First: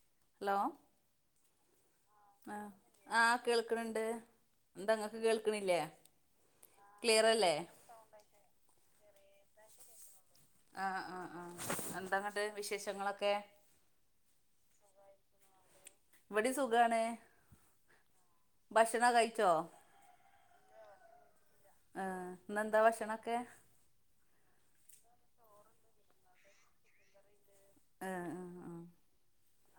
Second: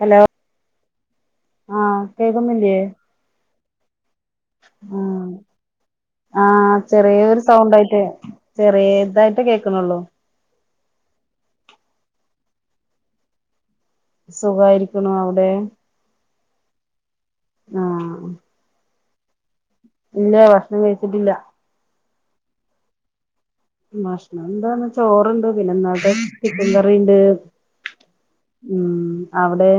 Hello hello ആഹ് അഹ് കേക്കുന്നില്ലേ ആഹ് കേൾക്ക്ണ് ണ്ട് എന്താ ഇങ്ങക്ക് ഉം കേൾക്കണില്ലേ ആഹ് ചെറിയൊരു ക്ലിയറല്ലേ സൗണ്ട് ആയിട്ട് ചെറിയ ഇതായിട്ട് കേക്കുണുള്ളൂ ആഹ് ആഹ് ആഹ് എന്തന്നിട്ട് വിശേഷങ്ങളൊക്കെ സുഖായിരിക്കുണു അവിടെ ഇവിടെം സുഖാണ് ആഹ് ഭക്ഷണോ കഴിച്ചോ ഇല്ല ഭക്ഷണം കഴിച്ചിട്ടില്ല ആഹ് ഇന്നെന്താ ഭക്ഷണോക്കെ ഭക്ഷണന്താന്നേച്ച ചോറിണ്ട് പിന്നെ ഇന്നലത്തെ ചിക്കൻ കറീണ്ട് ആഹ് ഉം അവടെ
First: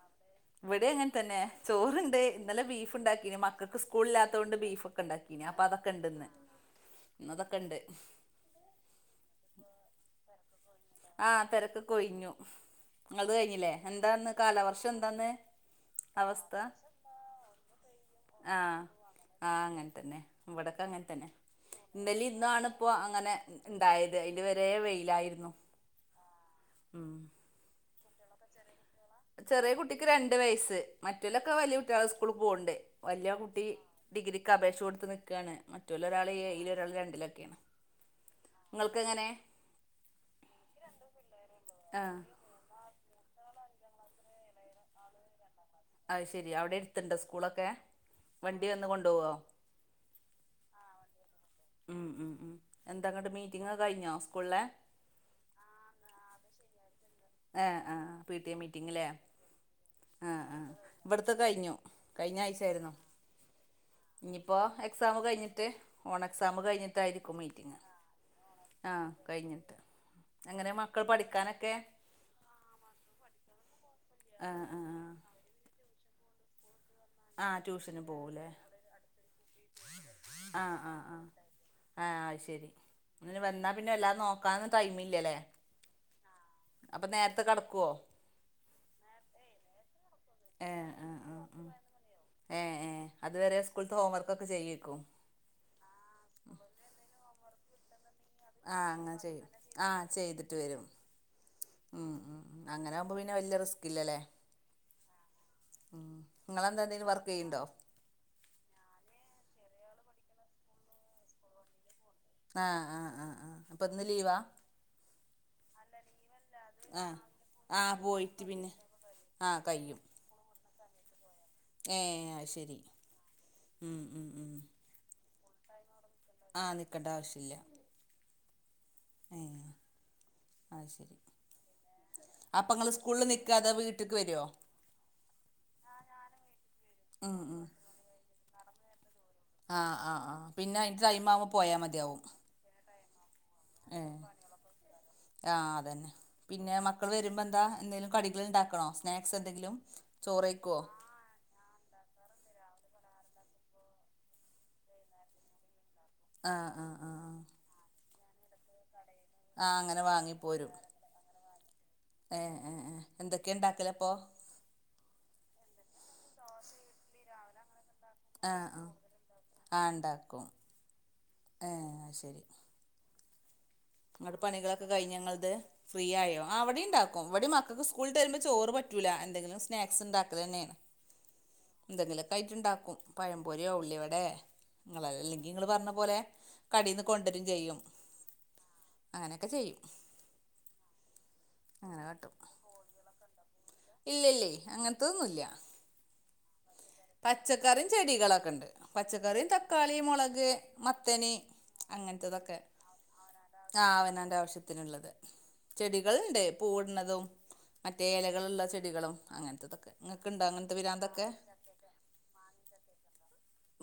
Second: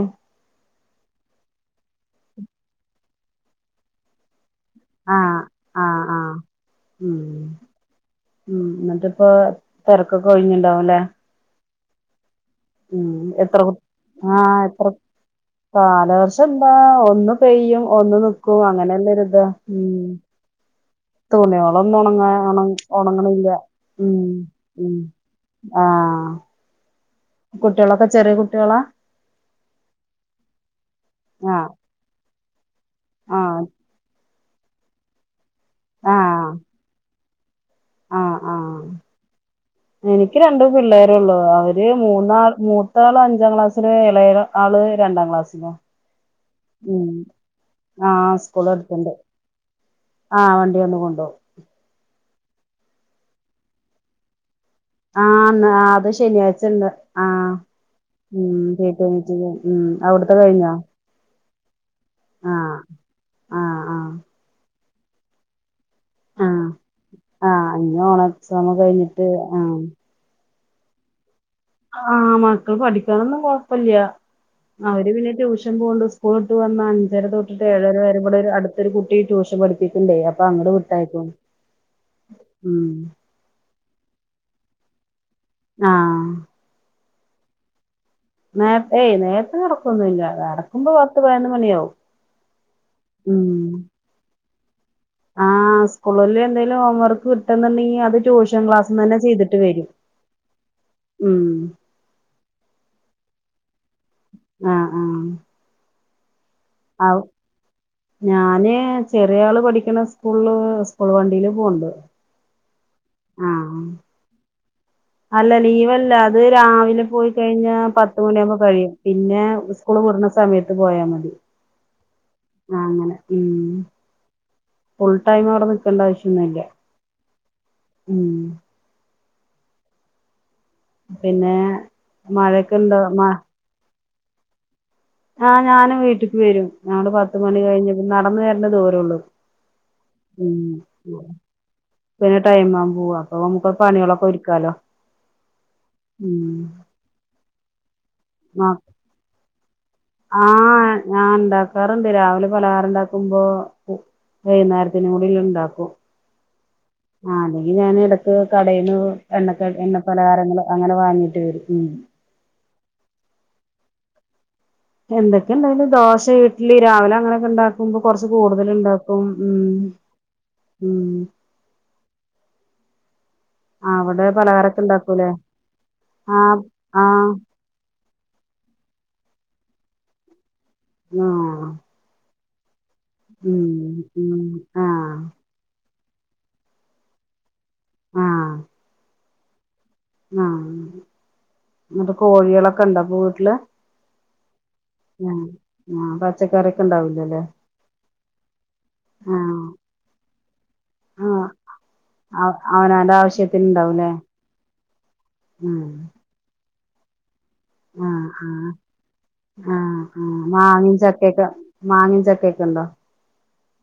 ഇവിടെ അങ്ങനെ തന്നെ ചോറിണ്ട് ഇന്നലെ ബീഫ് ഉണ്ടാക്കിന് മ ക്കൾക്ക് സ്കൂളില്ലാത്തോണ്ട് ബീഫ് ഒക്കെ ആഹ് ഉണ്ടാക്കീന് അപ്പൊ അതൊക്കെ ആഹ് ഇണ്ട് ഇന്ന് ആഹ് ഉം ഇന്ന് അതൊക്കെണ്ട് ഉം എന്നിട്ടിപ്പ തിരക്കൊക്കെ ഒ യിഞ്ഞിണ്ടാവുല്ലേ ആഹ് തിരക്കൊക്കെ യിഞ്ഞു ങ്ങളത് എത്ര കയിഞ്ഞില്ലേ എന്താന്ന് കാലവർഷം എന്താന്ന് കാലവർഷ അവസ്ഥ എന്താ ഒന്ന് പെയ്യും ഒന്ന് നിക്കും ആഹ് അങ്ങനല്ലോരു ഇതാ ആഹ് ഉം അങ്ങനെ തന്നെ ഇവിടൊക്കെ അങ്ങ തന്നെ തുണികളൊന്നും ഉണങ്ങ ഇന്നലി ഉണ ഇന്നാണു ഇപ്പോ അങ്ങനെ ഉണങ്ങണില്ല ഇണ്ടായത് ഉം അതിന്റെ വരെ ഉം വെയിലായിരുന്നു ആഹ് ഉം കുട്ട്യോളൊക്കെ ചെറിയ കുട്ട്യൊളാ ചെറിയ കുട്ടിക്ക് രണ്ട് വയസ്സ് മറ്റേലൊക്കെ ആഹ് വലിയ കുട്ടികള സ്കൂളി പോവണ്ട് വല്യ ആഹ് കുട്ടി ഡിഗ്രിക്ക് അപേക്ഷ കൊടുത്ത് നിക്കാണ് മറ്റോല് ഒരാൾ എയില് ഒരാൾ രണ്ടിലൊക്കെയാണ് അ ആഹ് നിങ്ങൾക്ക് എങ്ങനെ എനിക്ക് രണ്ടു പിള്ളേരുള്ളൂ അവര് ആഹ് മൂന്ന പ്പ മൂത്ത ആൾ അഞ്ചാം ക്ലാസ്സില് ഇളയ ആള് രണ്ടാ ക്ലാസ്സില് അയ്ശേരി അവിടെ എട്ത്ത്ണ്ടാ സ്കൂളൊക്കെ ആഹ് സ്കൂൾ വണ്ടി വന്ന് അടുത്തുണ്ട് കൊണ്ടോവോ ആഹ് വണ്ടി വന്ന് കൊണ്ടോവു ഉം ഉം ഉം എന്താങ്ങട്ട് മീറ്റിംങ് ഒക്കെ കഴിഞ്ഞോ സ്കൂളിലെ ആഹ് ആന്ന് അത് ശനിയാഴ്ച ഇണ്ട് A ah P T A മീറ്റിങ്ല്ലേ മീറ്റിംഗ് ഉം അവിടുത്തെ ആഹ് ആഹ് കഴിഞ്ഞോ ഇവിടുത്തെ കയിഞ്ഞു കയിഞ്ഞ ആഹ് ആഴ്ചായിരുന്നു ആഹ് ആഹ് ഇനിയിപ്പോ എക്സാമ് കഴിഞ്ഞിട്ട് ഓണ എക്സാമ് ആഹ് കയിഞ്ഞിട്ടായിരിക്കും ആഹ് മീറ്റിങ് ഇനി ഓണം എക്സാം ആഹ് കഴിഞ്ഞിട്ട് ആഹ് കയിഞ്ഞിട്ട് എങ്ങനെ മക്കൾ പഠിക്കാനൊക്കെ ആഹ് മക്കൾ പഠിക്കാനൊന്നും കൊഴപ്പില്ല ആഹ് ആഹ് അവര് പിന്നെ ട്യൂഷൻ പോണ്ട്. സ്കൂളിട്ട് വന്ന- അഞ്ചര ആഹ് തൊട്ടിട്ട് ഏഴര ട്യൂഷന് വരേ ഇവിടെ പോകൂലേ ഒരു അടുത്തൊരു കുട്ടി ട്യൂഷൻ പിഠിപ്പിക്കണ്ടേ അപ്പോ അങ്ങട് ആഹ് ആഹ് ആഹ് വിട്ടായിക്കും. ആഹ് അത് ശരി ഉം. അങ്ങനെ വന്നാ പിന്നെ എല്ലാം- നോക്കാനും ടൈമില്ലല്ലേ? ആഹ്. അപ്പോ നേരത്തെ കെടക്കോ? നേരത്തെയ് നേരത്തെ കെടക്കൊന്നുല്ല. കെടക്കുമ്പോ ഏഹ് ആഹ് പത്ത് ആഹ് പതിനൊന്ന് ആഹ് മണിയാവും ഏഹ് ഏഹ് അതുവരെ ഉംഹ്. സ്കൂളത്തെ ഹോംവർക്കൊക്കെ ചെയ്യേക്കും ആഹ് സ്കൂളിൽ എന്തെങ്കലും, ഹോംവർക്ക് വിട്ടന്ന്ണ്ടെങ്കിൽ അത്. ട്യൂഷൻ ആഹ് അങ്ങനെ ക്ലാസ്സ്ന്നെ ചെയ്യും ചെയ്തിട്ട് വരും ഉംഹ്. ഉംഹ്, ഉംഹ് അങ്ങനെ ആവുമ്പോ പിന്നെ വല്ല്യ റിസ്കില്ലല്ലേ. ആഹ് ആഹ്. ഉംഹ് നിങ്ങെളന്താന്തേലും ആഹ് വർക്ക് യ്യുണ്ടോ? ഞാന് ചെറിയ ആള് പഠിക്കണ- സ്കൂള് സ്കൂൾ വണ്ടിയില് പോണ്ട്. ആഹ് ആഹ് ആഹ് ആഹ് അപ്പോ ഇന്ന് ലീവാ? അല്ല ലീവല്ല അത് രാവിലെ ആഹ് പോയി കഴിഞ്ഞ ആഹ് പത്ത് പോയിട്ട് മണിയാവുമ്പോ പിന്നെ കഴിയും, പിന്നെ ആഹ് കഴിയും സ്കൂള് വിട്ട്ണ സ- സമയത്ത് പോയാ മതി. ഏഹ് ആ, അയ്ശരി അങ്ങനെ ഉം ഉംഹ്, ഉംഹ്, ഉംഹ്. ഫുൾ ടൈം അവിടെ നിക്കണ്ട ആവശ്യൊന്നു ഇല്ല. കെണ്ടാവശ്യല്ല. ഉംഹ്. ഏഹ് അത് ശരി പിന്നെ അപ്പം മഴയൊക്കെ നിങ്ങൾ ഉണ്ടോ മ സ്കൂളിൽ നിൽക്ക- [unintelligible] വീട്ട്ക്ക് വരോ? ആഹ് ഞാനും വീട്ട്ക്ക് വരും. ഞങ്ങൾ ഉം പത്ത് മണി ഉം കഴിഞ്ഞപ്പോ- നടന്ന വരണ്ട ദൂരൊള്ളൂ. ആഹ്, ആഹ്, ആഹ്, പിന്നെ അയിന്റെ ടൈമാവുമ്പോ പോയാൽ മതിയാവും. ടൈമാവുമ്പോ അപ്പോ നമുക്ക് ഏഹ് പണികളൊക്കെ ഒരുക്കാലോ ആഹ് അതന്നെ പിന്നെ ഉംഹ്. മക്കൾ വരുമ്പോ എന്താ? എന്തെിലും കടികൾ ഉണ്ടാക്കണോ? സ്നാക്സ് എന്തെങ്കിലും. ചോറ് കഴിക്കുവോ ആഹ് ഞാൻ ണ്ടാക്കാറുണ്ട്. രാവിലെ പലഹാരംണ്ടാക്കുമ്പോ. വൈന്നാരത്തിനുകൂടിള്ളത്- ണ്ടാക്കും. ആഹ് ആഹ് ആ ആഹ് അല്ലെങ്കിൽ ഞാൻ ഇടക്ക് കടയിന്ന്. എണ്ണ ആഹ് എണ്ണ അങ്ങനെ പ്പലഹാരങ്ങൾ വാങ്ങിപ്പോരും അങ്ങനെ വാങ്ങിയിട്ട് വരും, ഉംഹ്. ഏഹ്, ഏഹ്, ഏഹ് എന്തൊക്കെയ ഉണ്ടാക്കല് അപ്പോ? എന്തൊക്കെ ന്തായാലും ദോശ, ഇഡ്ലി രാവിലെ അങ്ങനെയൊക്കെ ഉണ്ടാക്കും. ക്കുമ്പോ കൊറ്ച്ച് കൂടുതൽ ആഹ് ആഹ് ഉണ്ടാക്കും ഉംഹ്, ആഹ് ഉണ്ടാക്കും ഉംഹ്. ഏഹ് അയ്ശരി. അവിടെ ങ്ങട്ട് പലഹാരൊക്കെ പണികളൊക്കെ കഴിഞ്ഞോ? ഉണ്ടാക്കൂലേ നിങ്ങള്ത്. ഫ്രീ ആയോ? ആ ആഹ് ഇവി ടീം ണ്ടാക്കും, ആഹ് വിടീം മക്ക- സ്കൂൾ വിട്ട്‌ വരുമ്പോ ചോറ് പറ്റൂല എന്തെങ്കിലും സ്നാക്സ് ണ്ടാക്കലെന്നെയാണ്. ആഹ് എന്തെങ്കിലൊ- ക്കായിട്ടുണ്ടാക്കും. ഉം പഴംപൊരിയോ, ഉള്ളിവടെ. ഉം നിങ്ങള ആഹ് അല്ലെങ്കിൽ നിങ്ങൾ- പറഞ്ഞ പോലെ കടീന്ന് കൊണ്ടരും ചെയ്യും. ആഹ് അങ്ങനെയൊക്കെ ചെയ്യും. ആഹ് അങ്ങനെ ന്ന്ട്ട് കോഴികളൊക്കെ വീട്ട്ല്. ഇല്ലല്ലേ ല്ലേ അങ്ങനത്തൊന്നുല്ല. ആഹ് പച്ചക്കറിയൊക്കെ ഉണ്ടാവില്ലേ. പച്ചക്കറിം ചെടികളൊക്കെ ഉണ്ട്. പച്ചക്കറി ആഹ് തക്കാളി മൊളക്. മത്തന്. ആഹ് അങ്ങൻത്തതൊക്കെ, അവനാന്റെ ആവശ്യത്തിന് ആ ഉണ്ടാവൂലേ അവനന്റെ ആവശ്യത്തിനുള്ളത്, ഉം ചെടികൾ ഉണ്ട്. പൂവ്ട്ന്നതും, മറ്റേ ആഹ് എലകളുള്ള ആഹ് ചെടികളും അങ്ങന് ആഹ് ത്തതൊക്കെ. ഇങ്ങക്ക്ണ്ടോ? അങ്ങൻതെ മാങ്ങിം പിരാന്തൊക്കെ? ചക്കയൊക്കെ ആഹ് മാങ്ങിം, ചക്കയൊക്കെ ഉണ്ടോ?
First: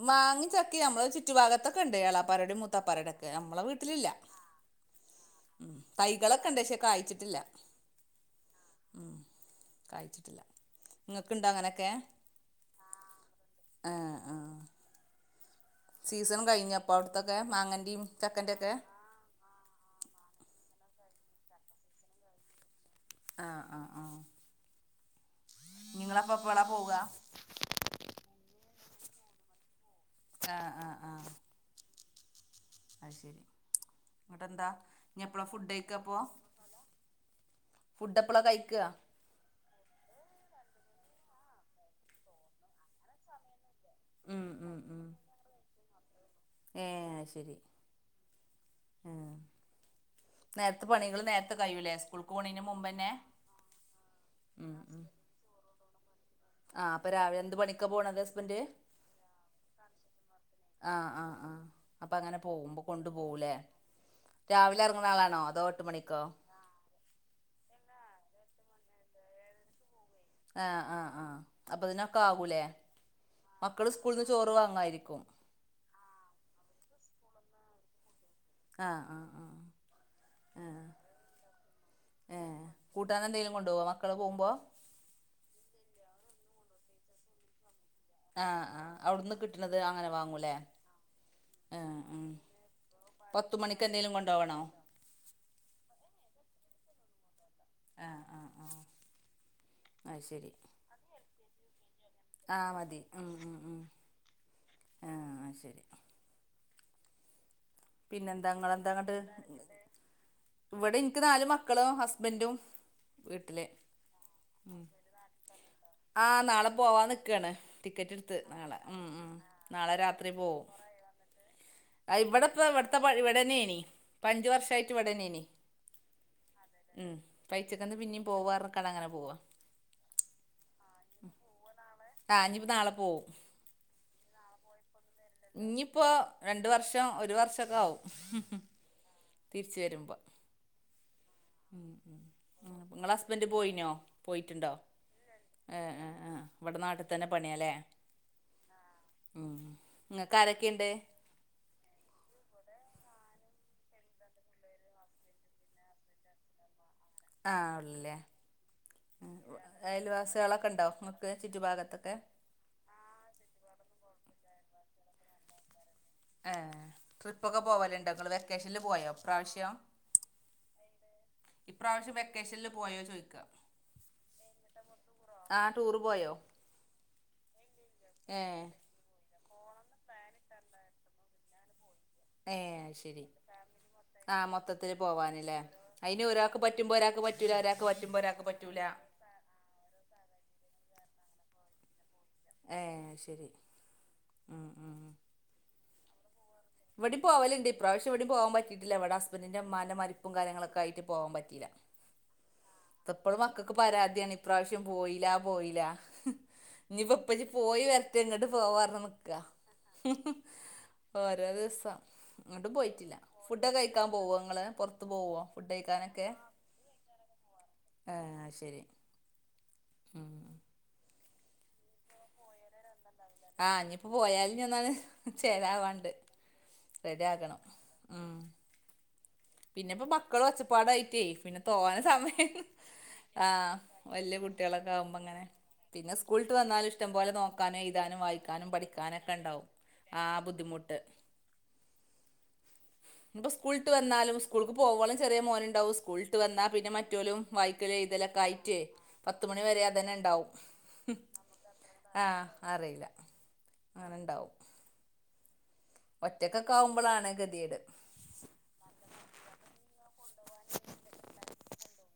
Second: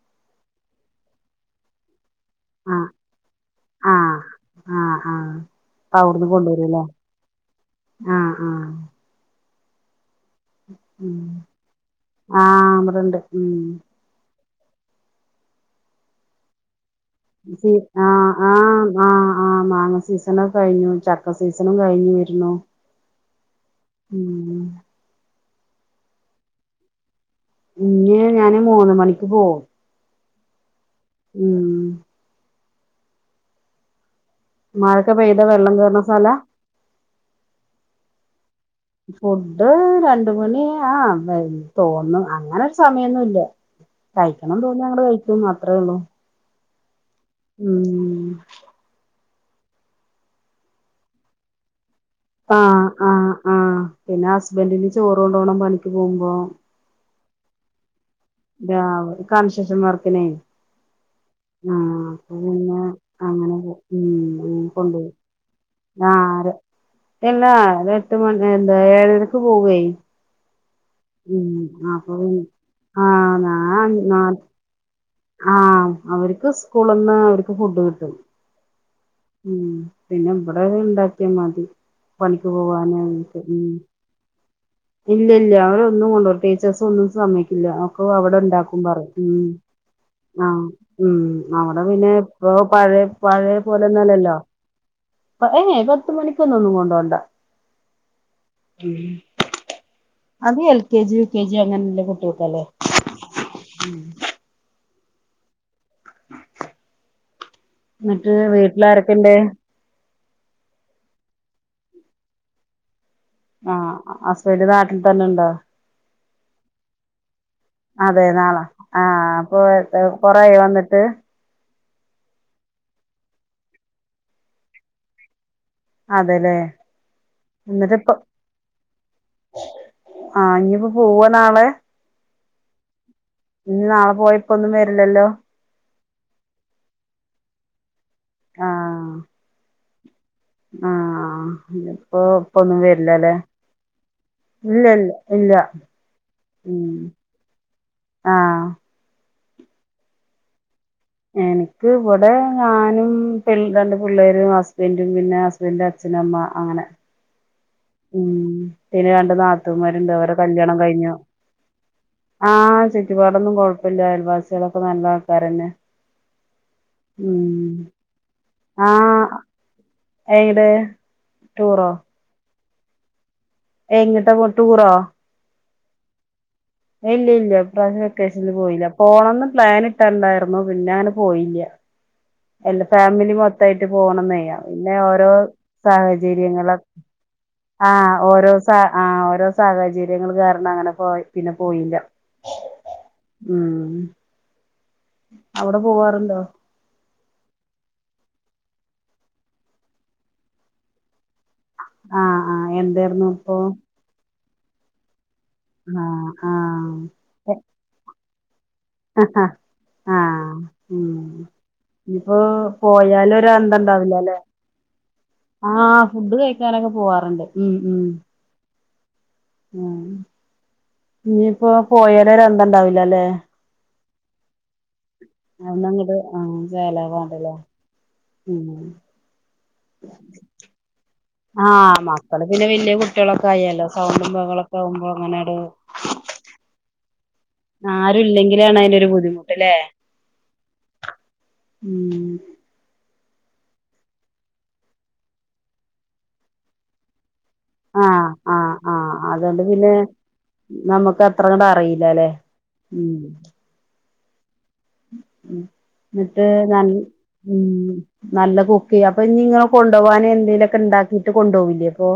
മാങ്ങിം, ചക്കും, നമ്മള് ചു- റ്റു ഭാഗത്തൊക്കെ ഉണ്ട്. ഏളാപ്പാരോടെയും, ആഹ് മൂത്താപ്പാര രോടക്കെ നമ്മള വീട്ടിലില്ല. ആഹ് ആഹ് ആഹ് ഉം അപ്പ അവിടുന്ന് തൈകളൊക്കണ്ട്. ഷെ കൊണ്ടുവരുല്ലേ കായിച്ചിട്ടില്ല. ആഹ് ആഹ് ഉം കാഴ്ച്ചിട്ടില്ല. ഉം ഇങ്ങക്ക്ണ്ടൊ അങ്ങനൊക്കെ. ആഹ് ഇവിടണ്ട് ഉം ആഹ് ആഹ്. സീസണും കഴ്ഞ്ഞപ്പൊ അവ്ട്ത്തൊക്കെ സീ മാങ്ങന്റിം ആഹ് ചക്കൻ്റൊക്കെ. ആഹ് ആഹ് ആഹ് മാങ്ങ സീസണ് കഴിഞ്ഞു. ചക്ക സീസണും കഴിഞ്ഞു വരുന്നു. ആഹ് ആഹ് ആഹ് ഉം ഞിങ്ങളപ്പെപ്പള പോവ ഇഞീ ഞാന് മൂന്ന് മണിക്ക് പോവും ആഹ് ആഹ് ആഹ് ഉം അത് ശരി എന്നിട്ടെന്താ മഴൊക്ക ഇനി പെയ്ത എപ്പളാ ഫുഡ് വെള്ളം കഴിക്ക കൂട്ണ സ്ഥല ഫുഡ്ഡെപ്പള കഴിക്ക ഫുഡ്ഡ് രണ്ട് മണി ആഹ് തോന്നും അങ്ങനൊര് സമയൊന്നുല്ല ഉം കഴിക്കണം ഉം തോന്നിയ അങ്ങ്ട് ഉം കഴിക്കും അത്രെ ഉള്ളു ഏഹ് അത് ശരി ഉം നേര്ത്തെ പണികള് നേര്ത്തെ കയ്യൂലെ സ്കൂള് ആഹ് ആഹ് ആഹ് പിന്ന ഉം ഹസ്ബന്റിന് ഉം ചോറ് കൊണ്ടോണം പണിക്ക് പോവുമ്പോ ആഹ് അപ്പ രാവിലെ എന്ത് പണിക്ക പോണത് സ് കൺശെഷൻ വർക്കിനെ ആഹ് ആഹ് ആഹ് അപ്പൊ അങ്ങനെ പിന്നെ പോവുമ്പൊ കൊണ്ടു പോവൂലെ അങ്ങനെ പോ ഉം രാവിലെ കൊണ്ടോവും എറങ്ങ്ണളാണൊ അതോ എട്ട് മണിക്കോ ആഹ് തെ ഇല്ലാ ഒര് എട്ട് മണി എന്ത ഏഴരക്ക് പോവെ ആഹ് ആഹ് ആഹ് അപ്പതിനൊക്കാകൂലേ ആഹ് നാ മക്കള് നാ സ്കൂൾന്ന് ചോറ് വാങ്ങായിരിക്കും ആഹ് അവര്ക്ക് സ്കൂള്ന്ന് അവര്ക്ക് ഫുഡ് കിട്ടും ആഹ് ആഹ് ആഹ് ഉം പിന്ന ഇവടാ ആഹ് ഇണ്ടാക്ക്യ മതി പണിക്ക് പോവാനും ഒകെ ഉം പോവുമ്പോ ഇല്ലല്ല അവരൊന്നും കൊണ്ടൊ ടീച്ചേഴ്സൊന്നും സമയ്ക്കില്ല ക്ക അവടെ ആഹ് ഇണ്ടാക്കും ആഹ് പറിം അവിടുന്ന് ഉം കിട്ടണത് അങ്ങനെ വാങ്ങൂലേ ആഹ് ഉം അവടെ പിന്നെ ഇപ്പൊ പഴയെ പഴേ പോലെ ക്കെന്തേലും കൊണ്ടോവണൊ ഏയ് പത്ത് മണിക്കൊന്നൊന്നും കൊണ്ടോണ്ട ആഹ് ആഹ് ആഹ് ഉം അത് L K G U K G അങ്ങന്ല്ല ആഹ് മതി ഉം ഉം ഉം ആഹ് ശരി എന്നിട്ട് പിന്നെന്താ ഇങ്ങളെന്താ ങ്ങ്ട്ട് വീട്ടിലാരൊക്കെണ്ട് ഇവടെ ഇൻക്ക് നല് മക്കളും ഹസ്ബന്റും ആഹ് ഹസ്ബന്റ് നാട്ടിൽ തന്നണ്ടൊ ആഹ് നാളെ പോവാ ന്ന്ക്കാണ് അതെ ടിക്കറ്റ്ട്ത്ത് നാളെ ഉം ഉം ആഹ് അപ്പൊ നാളെ രാത്രി കൊറെയായോ പോവും വന്നിട്ട് ആഹ് ഇവടപ്പ ഇവിട്ത്ത പര് ഇവടെന്നേണ് ഇപ്പ അഞ്ച് വർഷായിട്ട് ഇവിടന്നേന് അതെല്ലേ ഉം എന്നിട്ട് പൈച്ച്ക്കന്ന് ഇപ്പ പിന്നീം പോവാർക്കാട് അങ്ങന പോവ ആഹ് ഇഞിപ്പൊ പോവ നാളെ ആഹ് ഇഞിപൊ നാള പോവും ഇനി നാളെ പോയ ഇപ്പൊന്നും വര്ലല്ലൊ ഇഞിപ്പോ രണ്ട് വർഷം ഒരു വർഷക്കാവും ആഹ് തിര്ച്ച് വരുമ്പൊ ആഹ് ഉം ഇപ്പൊ ഇപ്പൊന്നും ഉം ഇങ്ങള വരില്ലല്ലേ ഹസ്ബന്റ പോയീനോ പോയിട്ട്ണ്ടൊ ഇല്ല ഇല്ല ഇല്ല ഏഹ് ആഹ് ആഹ് ഇവട ഉം നാട്ടി തന്നെ പണിയാലെ ആഹ് ഉം ഇങ്ങക്ക് ആരെക്കേണ്ട് എനിക്ക് ഇവടെ ഞാനും പിൾ രണ്ട് പിള്ളാരും ഹസ്ബന്റും പിന്നെ എൻ്റെ അച്ഛനമ്മ അങ്ങനെ ആഹ് ഒള്ള്ല്ലേ ഉം പിന്നെ രണ്ട് നാത്തൂമാരുണ്ട് അവരെ അയൽവാസികളൊക്കെ ഉണ്ടോ നിങ്ങക്ക് ചുറ്റു ഭാഗത്തൊക്കെ ആഹ് ചുറ്റുപാടൊന്നും കൊഴപ്പല്ല അയൽവാസികളൊക്കെ നല്ല ആൾക്കാരന്നെ ഏഹ് ഉം ട്രിപ്പൊക്കെ പോവാലുണ്ടോ ഇങ്ങള് വെക്കേഷനില് ആ പോയോ ഇപ്രാവശ്യം എങ്ങട് ടൂറോ വെക്കേഷനിലു പോയോ ചോദിക്ക എങ്ങിട്ട പോണേ ടൂറോ ആഹ് ടൂറ് പോയോ ഏഹ് ഇല്യ ഇല്യ ഇപ്രാവശം വെക്കേഷനില് ഏ പോയില്ല പോണം എന്ന് പ്ലാൻ ഇട്ടുണ്ടാരുന്നു പിന്നെ അങ്ങനെ പോയില്ല ഏ അല്ല ശരി ഫാമിലി മൊത്തായിട്ട് ആ പോണന്നേ പിന്നെ മൊത്തത്തില് ഓരോ പോവാനല്ലേ അയിന് ഒരാൾക്ക് സാഹചര്യങ്ങള പറ്റുമ്പോ ഒരാൾക്ക് പറ്റൂല ഒരാൾക്ക് ആഹ് പറ്റുമ്പോ ഒരാൾക്ക് ഓരോ സ പറ്റൂല ആഹ് ഓരോ സാഹചര്യങ്ങള് കാരണം അങ്ങനെ പോയി പിന്നെ പോയില്ല ഏഹ് ശരി ഉം ആഹ് ആഹ് അവിടെ പോവാറുണ്ടോ എവിടെം പോവലുണ്ട് ഇപ്രാവശ്യം ഇവിടെം പോകാൻ പറ്റിട്ടില്ല ഇവിട ഹസ്ബന്റിന്റെ് ഉമ്മാന്റെ മരിപ്പും കാര്യങ്ങളൊക്കെ ആയിറ്റ് പോവാൻ പറ്റീല്ല ആഹ് ആഹ് എന്തായിരുന്നു എപ്പളും ഇപ്പൊ മക്കക്ക് പരാതിയാണ് ഇപ്രാവശ്യം പോയില്ല പോയില്ല ആഹ് ഇഞ്ഞി ഇപ്പം ഉപ്പച്ചി ആഹ് പോയി വരട്ടെ എങ്ങ്ട്ട് പോവാന്ന് നിക്ക ആഹ് ഉം ഓരോ ദിവസം ഇനിയിപ്പോ ഇങ്ങോട്ടും പോയിറ്റില്ല പോയാലും ഒരു ഫുഡ് ഒക്കെ അന്തം കയ്ക്കാൻ ഉണ്ടാവില്ല അല്ലെ പോവോങ്ങള് പുറത് ത്ത് പോവ്വോ ഫുഡ് കയ്ക്കാനൊക്കെ ക്കാനോക്കെ പോവാറുണ്ട് ഉം ആഹ് ശരി ഉം ഇഞ്ഞിപ്പോ പോയാലൊരന്തോണ്ടാവില്ലല്ലേ ആഹ് ഇഞ്ഞിപ്പോ പോയാല് ഇനി എന്നാണ് അവിടുന്ന് ചേലാവാണ്ട് അങ്ങോട്ട് ആഹ് റെഡി ചെലവാണല്ലേ ആക്കണം ഉം പിന്നെപ്പ മക്കള ഒച്ചപ്പാടായിറ്റെ പിന്നെ ആഹ് തോനെ മക്കള് സമയം പിന്നെ വലിയ കുട്ടികളൊക്കെ ആഹ് ആയല്ലോ സൗണ്ടും വല്യ ബഹളൊക്കെ കുട്ടികളൊക്കെ ആകുമ്പോ ഇങ്ങനെ അങ്ങനെട് പിന്നെ സ്കൂൾട്ട് വന്നാലും ഇഷ്ടം പോലെ നോക് ക്കാനും എയ്താനും ആരും വായിക്കാനും ഇല്ലെങ്കിലാണ് അതിനൊരു പഠിക്കാനൊക്കെ ബുദ്ധിമുട്ട് ഉണ്ടാവും ആഹ് ബുദ്ധിമുട്ട് ഉം ഇപ്പോ സ്കൂൾട്ട് വന്നാലും സ്കൂൾക്ക് പോക്വോളം ചെറിയ മോനുണ്ടാവും സ്കൂളിട്ട് വന്നാ പിന്നെ മറ്റോലും വായിക്കല് ആഹ് ആഹ് എയ്തലക്കായിറ്റേ ആഹ് അതുകൊണ്ട് പത്തുമണി വരെ പിന്നെ അതന്നെ ഉണ്ടാവും നമുക്ക് അത്ര അങ്ങട് അറിയില്ലല്ലെ ആഹ് അറിയില്ല അങ്ങന ഉണ്ടാവും ഉം എന്നിട്ട് ഒറ്റക്കൊക്കെ നൻ ആവുമ്പോളാണ് ഉം ഗതികേട് നല്ല കുക്കെയ്യും അപ്പൊ ഇഞ്ഞി നിങ്ങള് കൊണ്ടു പോവാന് എന്തേലെക്കെ ഇണ്ടാക്കിട്ട് കൊണ്ടുപോവ്ല്ലേ അപ്പൊ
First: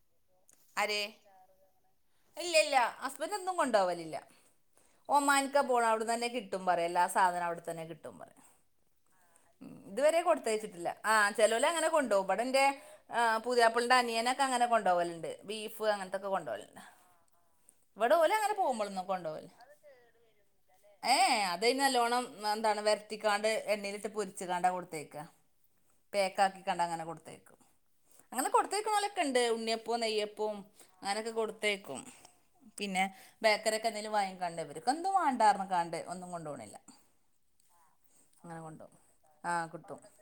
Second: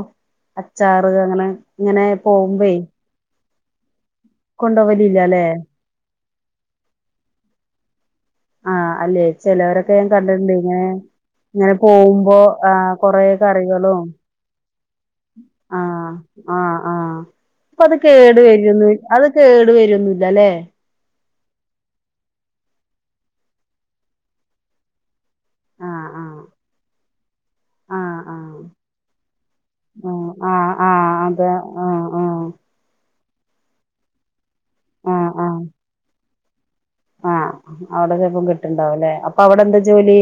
ആര് അച്ചാറ് അങ്ങനെ ഇങ്ങനെ ഇല്ല പോകുമ്പേ ഇല്ല ഹസ്ബന്റ് ഒന്നും കൊണ്ടോവലില്ല കൊണ്ടുപോവലില്ലല്ലെ ഒമാന്ക്ക പോണ അവിട്ന്നന്നെ കിട് ട്ടും പറയാ എല്ലാ സാധനം അവിടെത്തന്നെ കിട്ടും പറയാ ആഹ് അല്ലേ ഉം ചിലവരൊക്കെ ഞാൻ ഇതുവരെ കണ്ടിട്ടുണ്ട് ഇങ്ങനെ കൊടുത്തയച്ചിട്ടില്ല ആഹ് ഇങ്ങനെ ചെലോലങ്ങനെ കൊണ്ട്പോകും പോകുമ്പോ ഇവടെന്റെ കൊറേ ആഹ് പുതിയാപ്പിള്ന്റെ കറികളും അനിയനക്ക അങ്ങനെ കൊണ്ട്പോവലുണ്ട് ബീഫ് അങ്ങനത്തൊക്കെ കൊണ്ട്പോവലുണ്ട് അപ്പ അത് കേട് വരുന്നുവി അത് കേട് വര്വന്നില്ലല്ലേ ഏയ് അതയ്ന് നല്ലോണ്ണം ആഹ് എന്താണ് വരത്തിക്കാണ്ട് എണ്ണയിലിട്ട് പൊരിച്ച്ക്കാണ്ട് കൊടുത്തേക്കാ ആഹ് ആഹ് പേക്കാക്കാണ്ട് അങ്ങനെ കൊടുത്തയക്കും ആഹ് അങ്ങനെ ആഹ് കൊടുത്തേയ്ക്കണോലക്കെണ്ട് ഉണ്ണിയപ്പ് ഉണ്ണി അപ്പം ആഹ് നെയ്യപ്പോം ആഹ് ആഹ് അങ്ങനെക്കെ അതെ കൊടുത്തയക്കും ആഹ് ആഹ് പിന്നെ ബേക്കറിയൊക്കെ എന്തേലും വാങ്ങിക്കാണ്ടേ ഇവരിക്ക്‌ ഒന്തും ആഹ് ആഹ് വണ്ടാപർഞ് കാണ്ടേ ഒന്നും കൊണ്ട് പോണില്ല ആഹ് അവിടെ ചെലപ്പം കിട്ട്ണ്ടാവൂല്ലേ അപ്പൊ ആ അവിടെ എന്താ കിട്ടും ജോലി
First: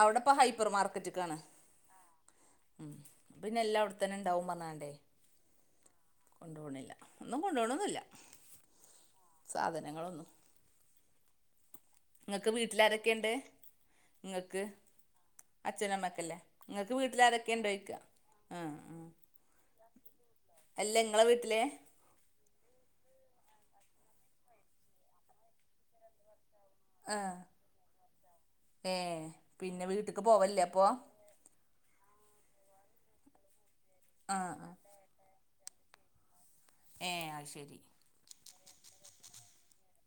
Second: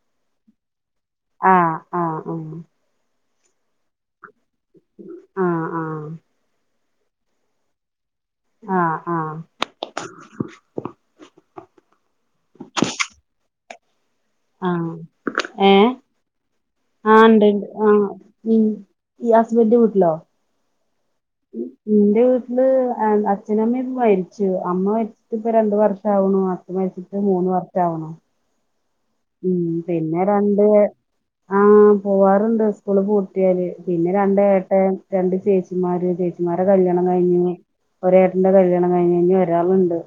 അവിടെപ്പ ഹൈപ്പർ മാർക്കറ്റ്ക്കാണ് ആഹ് ആഹ് ഉം പിന്നെ എല്ലാ അവിടെത്തന്നെ ഉണ്ടാവും പറഞ്ഞാണ്ടേ ആഹ് ആഹ് കൊണ്ടു പോണില്ല ഒന്നും കൊണ്ട് പോണോന്നില്ല ആഹ് ആഹ് സാധനങ്ങളൊന്നും നിങ്ങക്ക് വീട്ടിലാരെക്കെണ്ട് നിങ്ങക്ക് ആഹ് ഏഹ് അച്ഛനും അമ്മേക്കില്ലേ ബങ്ങക്ക് ആഹ് ഇണ്ട് ഇണ്ട് വീട്ടിലാരെക്കെണ്ട് ചോയ്ക്ക ആഹ് ഉം ആഹ് ആഹ് ഈ ഹസ്ബൻന്റെ അല്ല ഇങ്ങളെ വീട്ടിലെ എന്റെ വീട്ടില് ആഹ് അച്ഛനും അമ്മേം മരിച്ചു അമ്മ മരിച്ചിട്ട് ഇപ്പ രണ്ട് വർഷാവണു അ ഛൻ മരിച്ചിട്ട് മൂന്ന് വർഷാവണു ഏഹ് പിന്നെ വീട്ടക്ക് പോവലില്ലേ രണ്ട് അപ്പൊ ആഹ് പോവാറുണ്ട് സ്കൂള് പൂട്ടിയാല് പിന്നെ ആ രണ്ട് ആ ഏട്ടൻ രണ്ട് ചേച്ചിമാര് ചേച്ചിമാരെ കല്യാണം ഏ അത് കഴിഞ്ഞ് ശരി ഒരേട്ടന്റെ കല്യാണം കഴിഞ്ഞ് ഇനി ഒരാളുണ്ട്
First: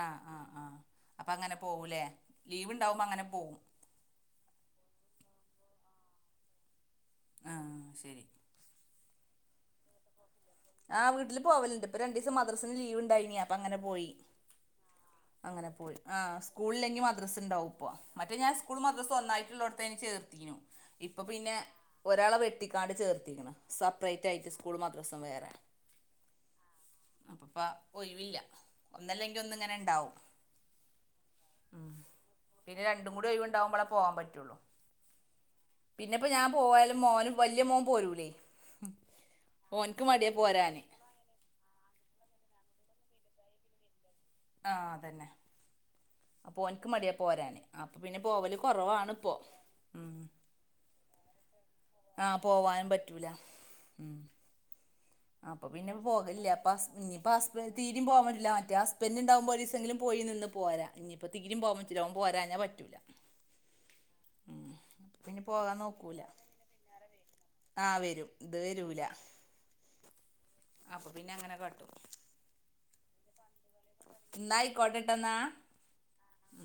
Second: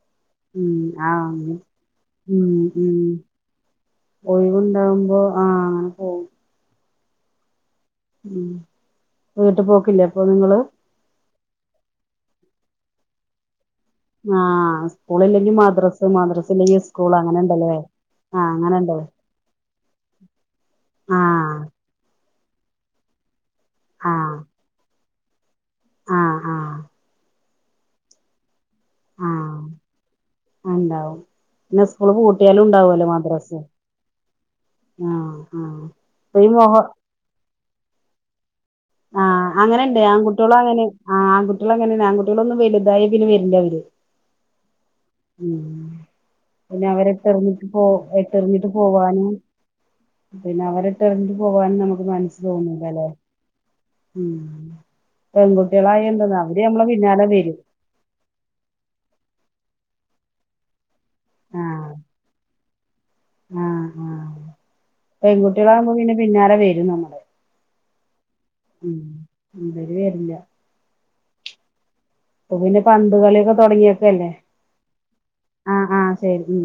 ആ ആഹ് ആ ഉം ആഹ് അപ്പൊ അങ്ങനെ പോകൂല്ലേ ഉം ലീവ് ഉം ഉണ്ടാവുമ്പോ അങ്ങനെ പോകും ഒഴിവുണ്ടാവുമ്പോ ആഹ് അങ്ങനെ പോകും ആ ശരി ഉം വീട്ട് പോക്കില്ലേ അപ്പൊ നിങ്ങള് ആ വീട്ടില് പോകലുണ്ട് ഇപ്പം രണ്ടിസം മദ്രസിന് ലീവ് ഉണ്ടായിനീ അപ്പോ അങ്ങനെ പോയി ആഹ് സ്കൂളില്ലെങ്കി അങ്ങനെ പോയി മദ്രസ് ആ മദ്രസ് ഇല്ലെങ്കി സ്കൂളില്ലെങ്കിൽ സ്കൂൾ മദ്രസ് അങ്ങനെ ഉണ്ടാവും ഉണ്ടല്ലേ ഇപ്പ മറ്റേ ആഹ് ഞാൻ സ്കൂളും അങ്ങനെണ്ട് മദ്രസും ഒന്നായി ഉള്ളടത്തേനു ചേർത്തീനു ഇപ്പൊ പിന്നെ ആഹ് ഒരാളെ വെട്ടിക്കാണ്ട് ചേർത്തിക്ക്ണ് സെപ്പറേറ്റ് ആഹ് ആയിട്ട് സ്കൂൾ മദ്രസും വേറെ ആഹ് ആഹ് അപ്പപ്പാ ഒഴിവില്ല ഒന്നല്ലെങ്കിൽ ഒന്ന് ആഹ് ഇങ്ങനെ ഇണ്ടാവും ഉണ്ടാവും പിന്നെ ഉം സ്കൂള് പൂട്ടിയാലും പിന്നെ ഉണ്ടാവുമല്ലോ രണ്ടും കൂടി ഒഴിവു മദ്രസ് ണ്ടാവുമ്പോളെ പോവാൻ പറ്റുള്ളു ആഹ് ആഹ് പിന്നെപ്പോ ഇപ്പൊ ഞാൻ ഈ മൊഹ പോയാലും മോന് വല്യ മോന് പോരൂലേ അങ്ങനെുണ്ട് ഓൻക്ക് മടിയാ ആൺകട്ടികളൾ പോരാന് അങ്ങനെ ഇണ്ട് ആ ആൺകുട്ട്യാൾ അങ്ങനെണ്ട് ആൺകുട്ട്യാള് ഒന്ന് വലുതായി പിന്നെ വരില്ല അവര് ആ അതന്നെ ഉം അപ്പോ പിന്നെ ഓന്ക്ക് മടിയാ പോരാന് അവരെട്ടെറിഞ്ഞിട്ട് പോ അപ്പൊ പിന്നെ പോവല് എട്ടെറിഞ്ഞിട്ട് കുറവാണ് പോവാനും ഇപ്പോ ഉം പിന്നെ അവരെ ഇട്ടേറിഞ്ഞ്ട്ട് പോകാനും നമുക്ക് ആ മനസ് പോവാനും തോന്നുലല്ലേ പറ്റൂല ഉം അപ്പൊ പെൺകുട്ടികളായാ എന്തന്ന അവര് നമ്മളെ പിന്നാലെ വരും തീരിം പോവൻ പറ്റില്ല മറ്റേ ഹസ്ബന്റ് ഉണ്ടാവുമ്പോ ഒരീസം എങ്കിലും പോയി നിന്ന് പോരാ ഇഞി ഇപ്പെ തീരിം പോവാൻ ആഹ് പറ്റൂല ഓൻ പോരഞ്ഞാൽ പറ്റൂല ആഹ് ആഹ് പിന്നെ പോകാൻ പെൺകുട്ടികളാകുമ്പോ പിന്നെ നോക്കൂല പിന്നാലെ വരും നമ്മളെ ആ വരും ഇത് ഉം വരൂല ഇവര് വരില്ല അപ്പൊ പിന്നെ അങ്ങനെ കാട്ടും ഇപ്പം പിന്നെ പന്തുകളിയൊക്കെ തുടങ്ങിയപ്പോല്ലെ എന്നാ ആയിക്കോട്ടെട്ടന്നാ ആഹ് ആഹ് ശരി ഉം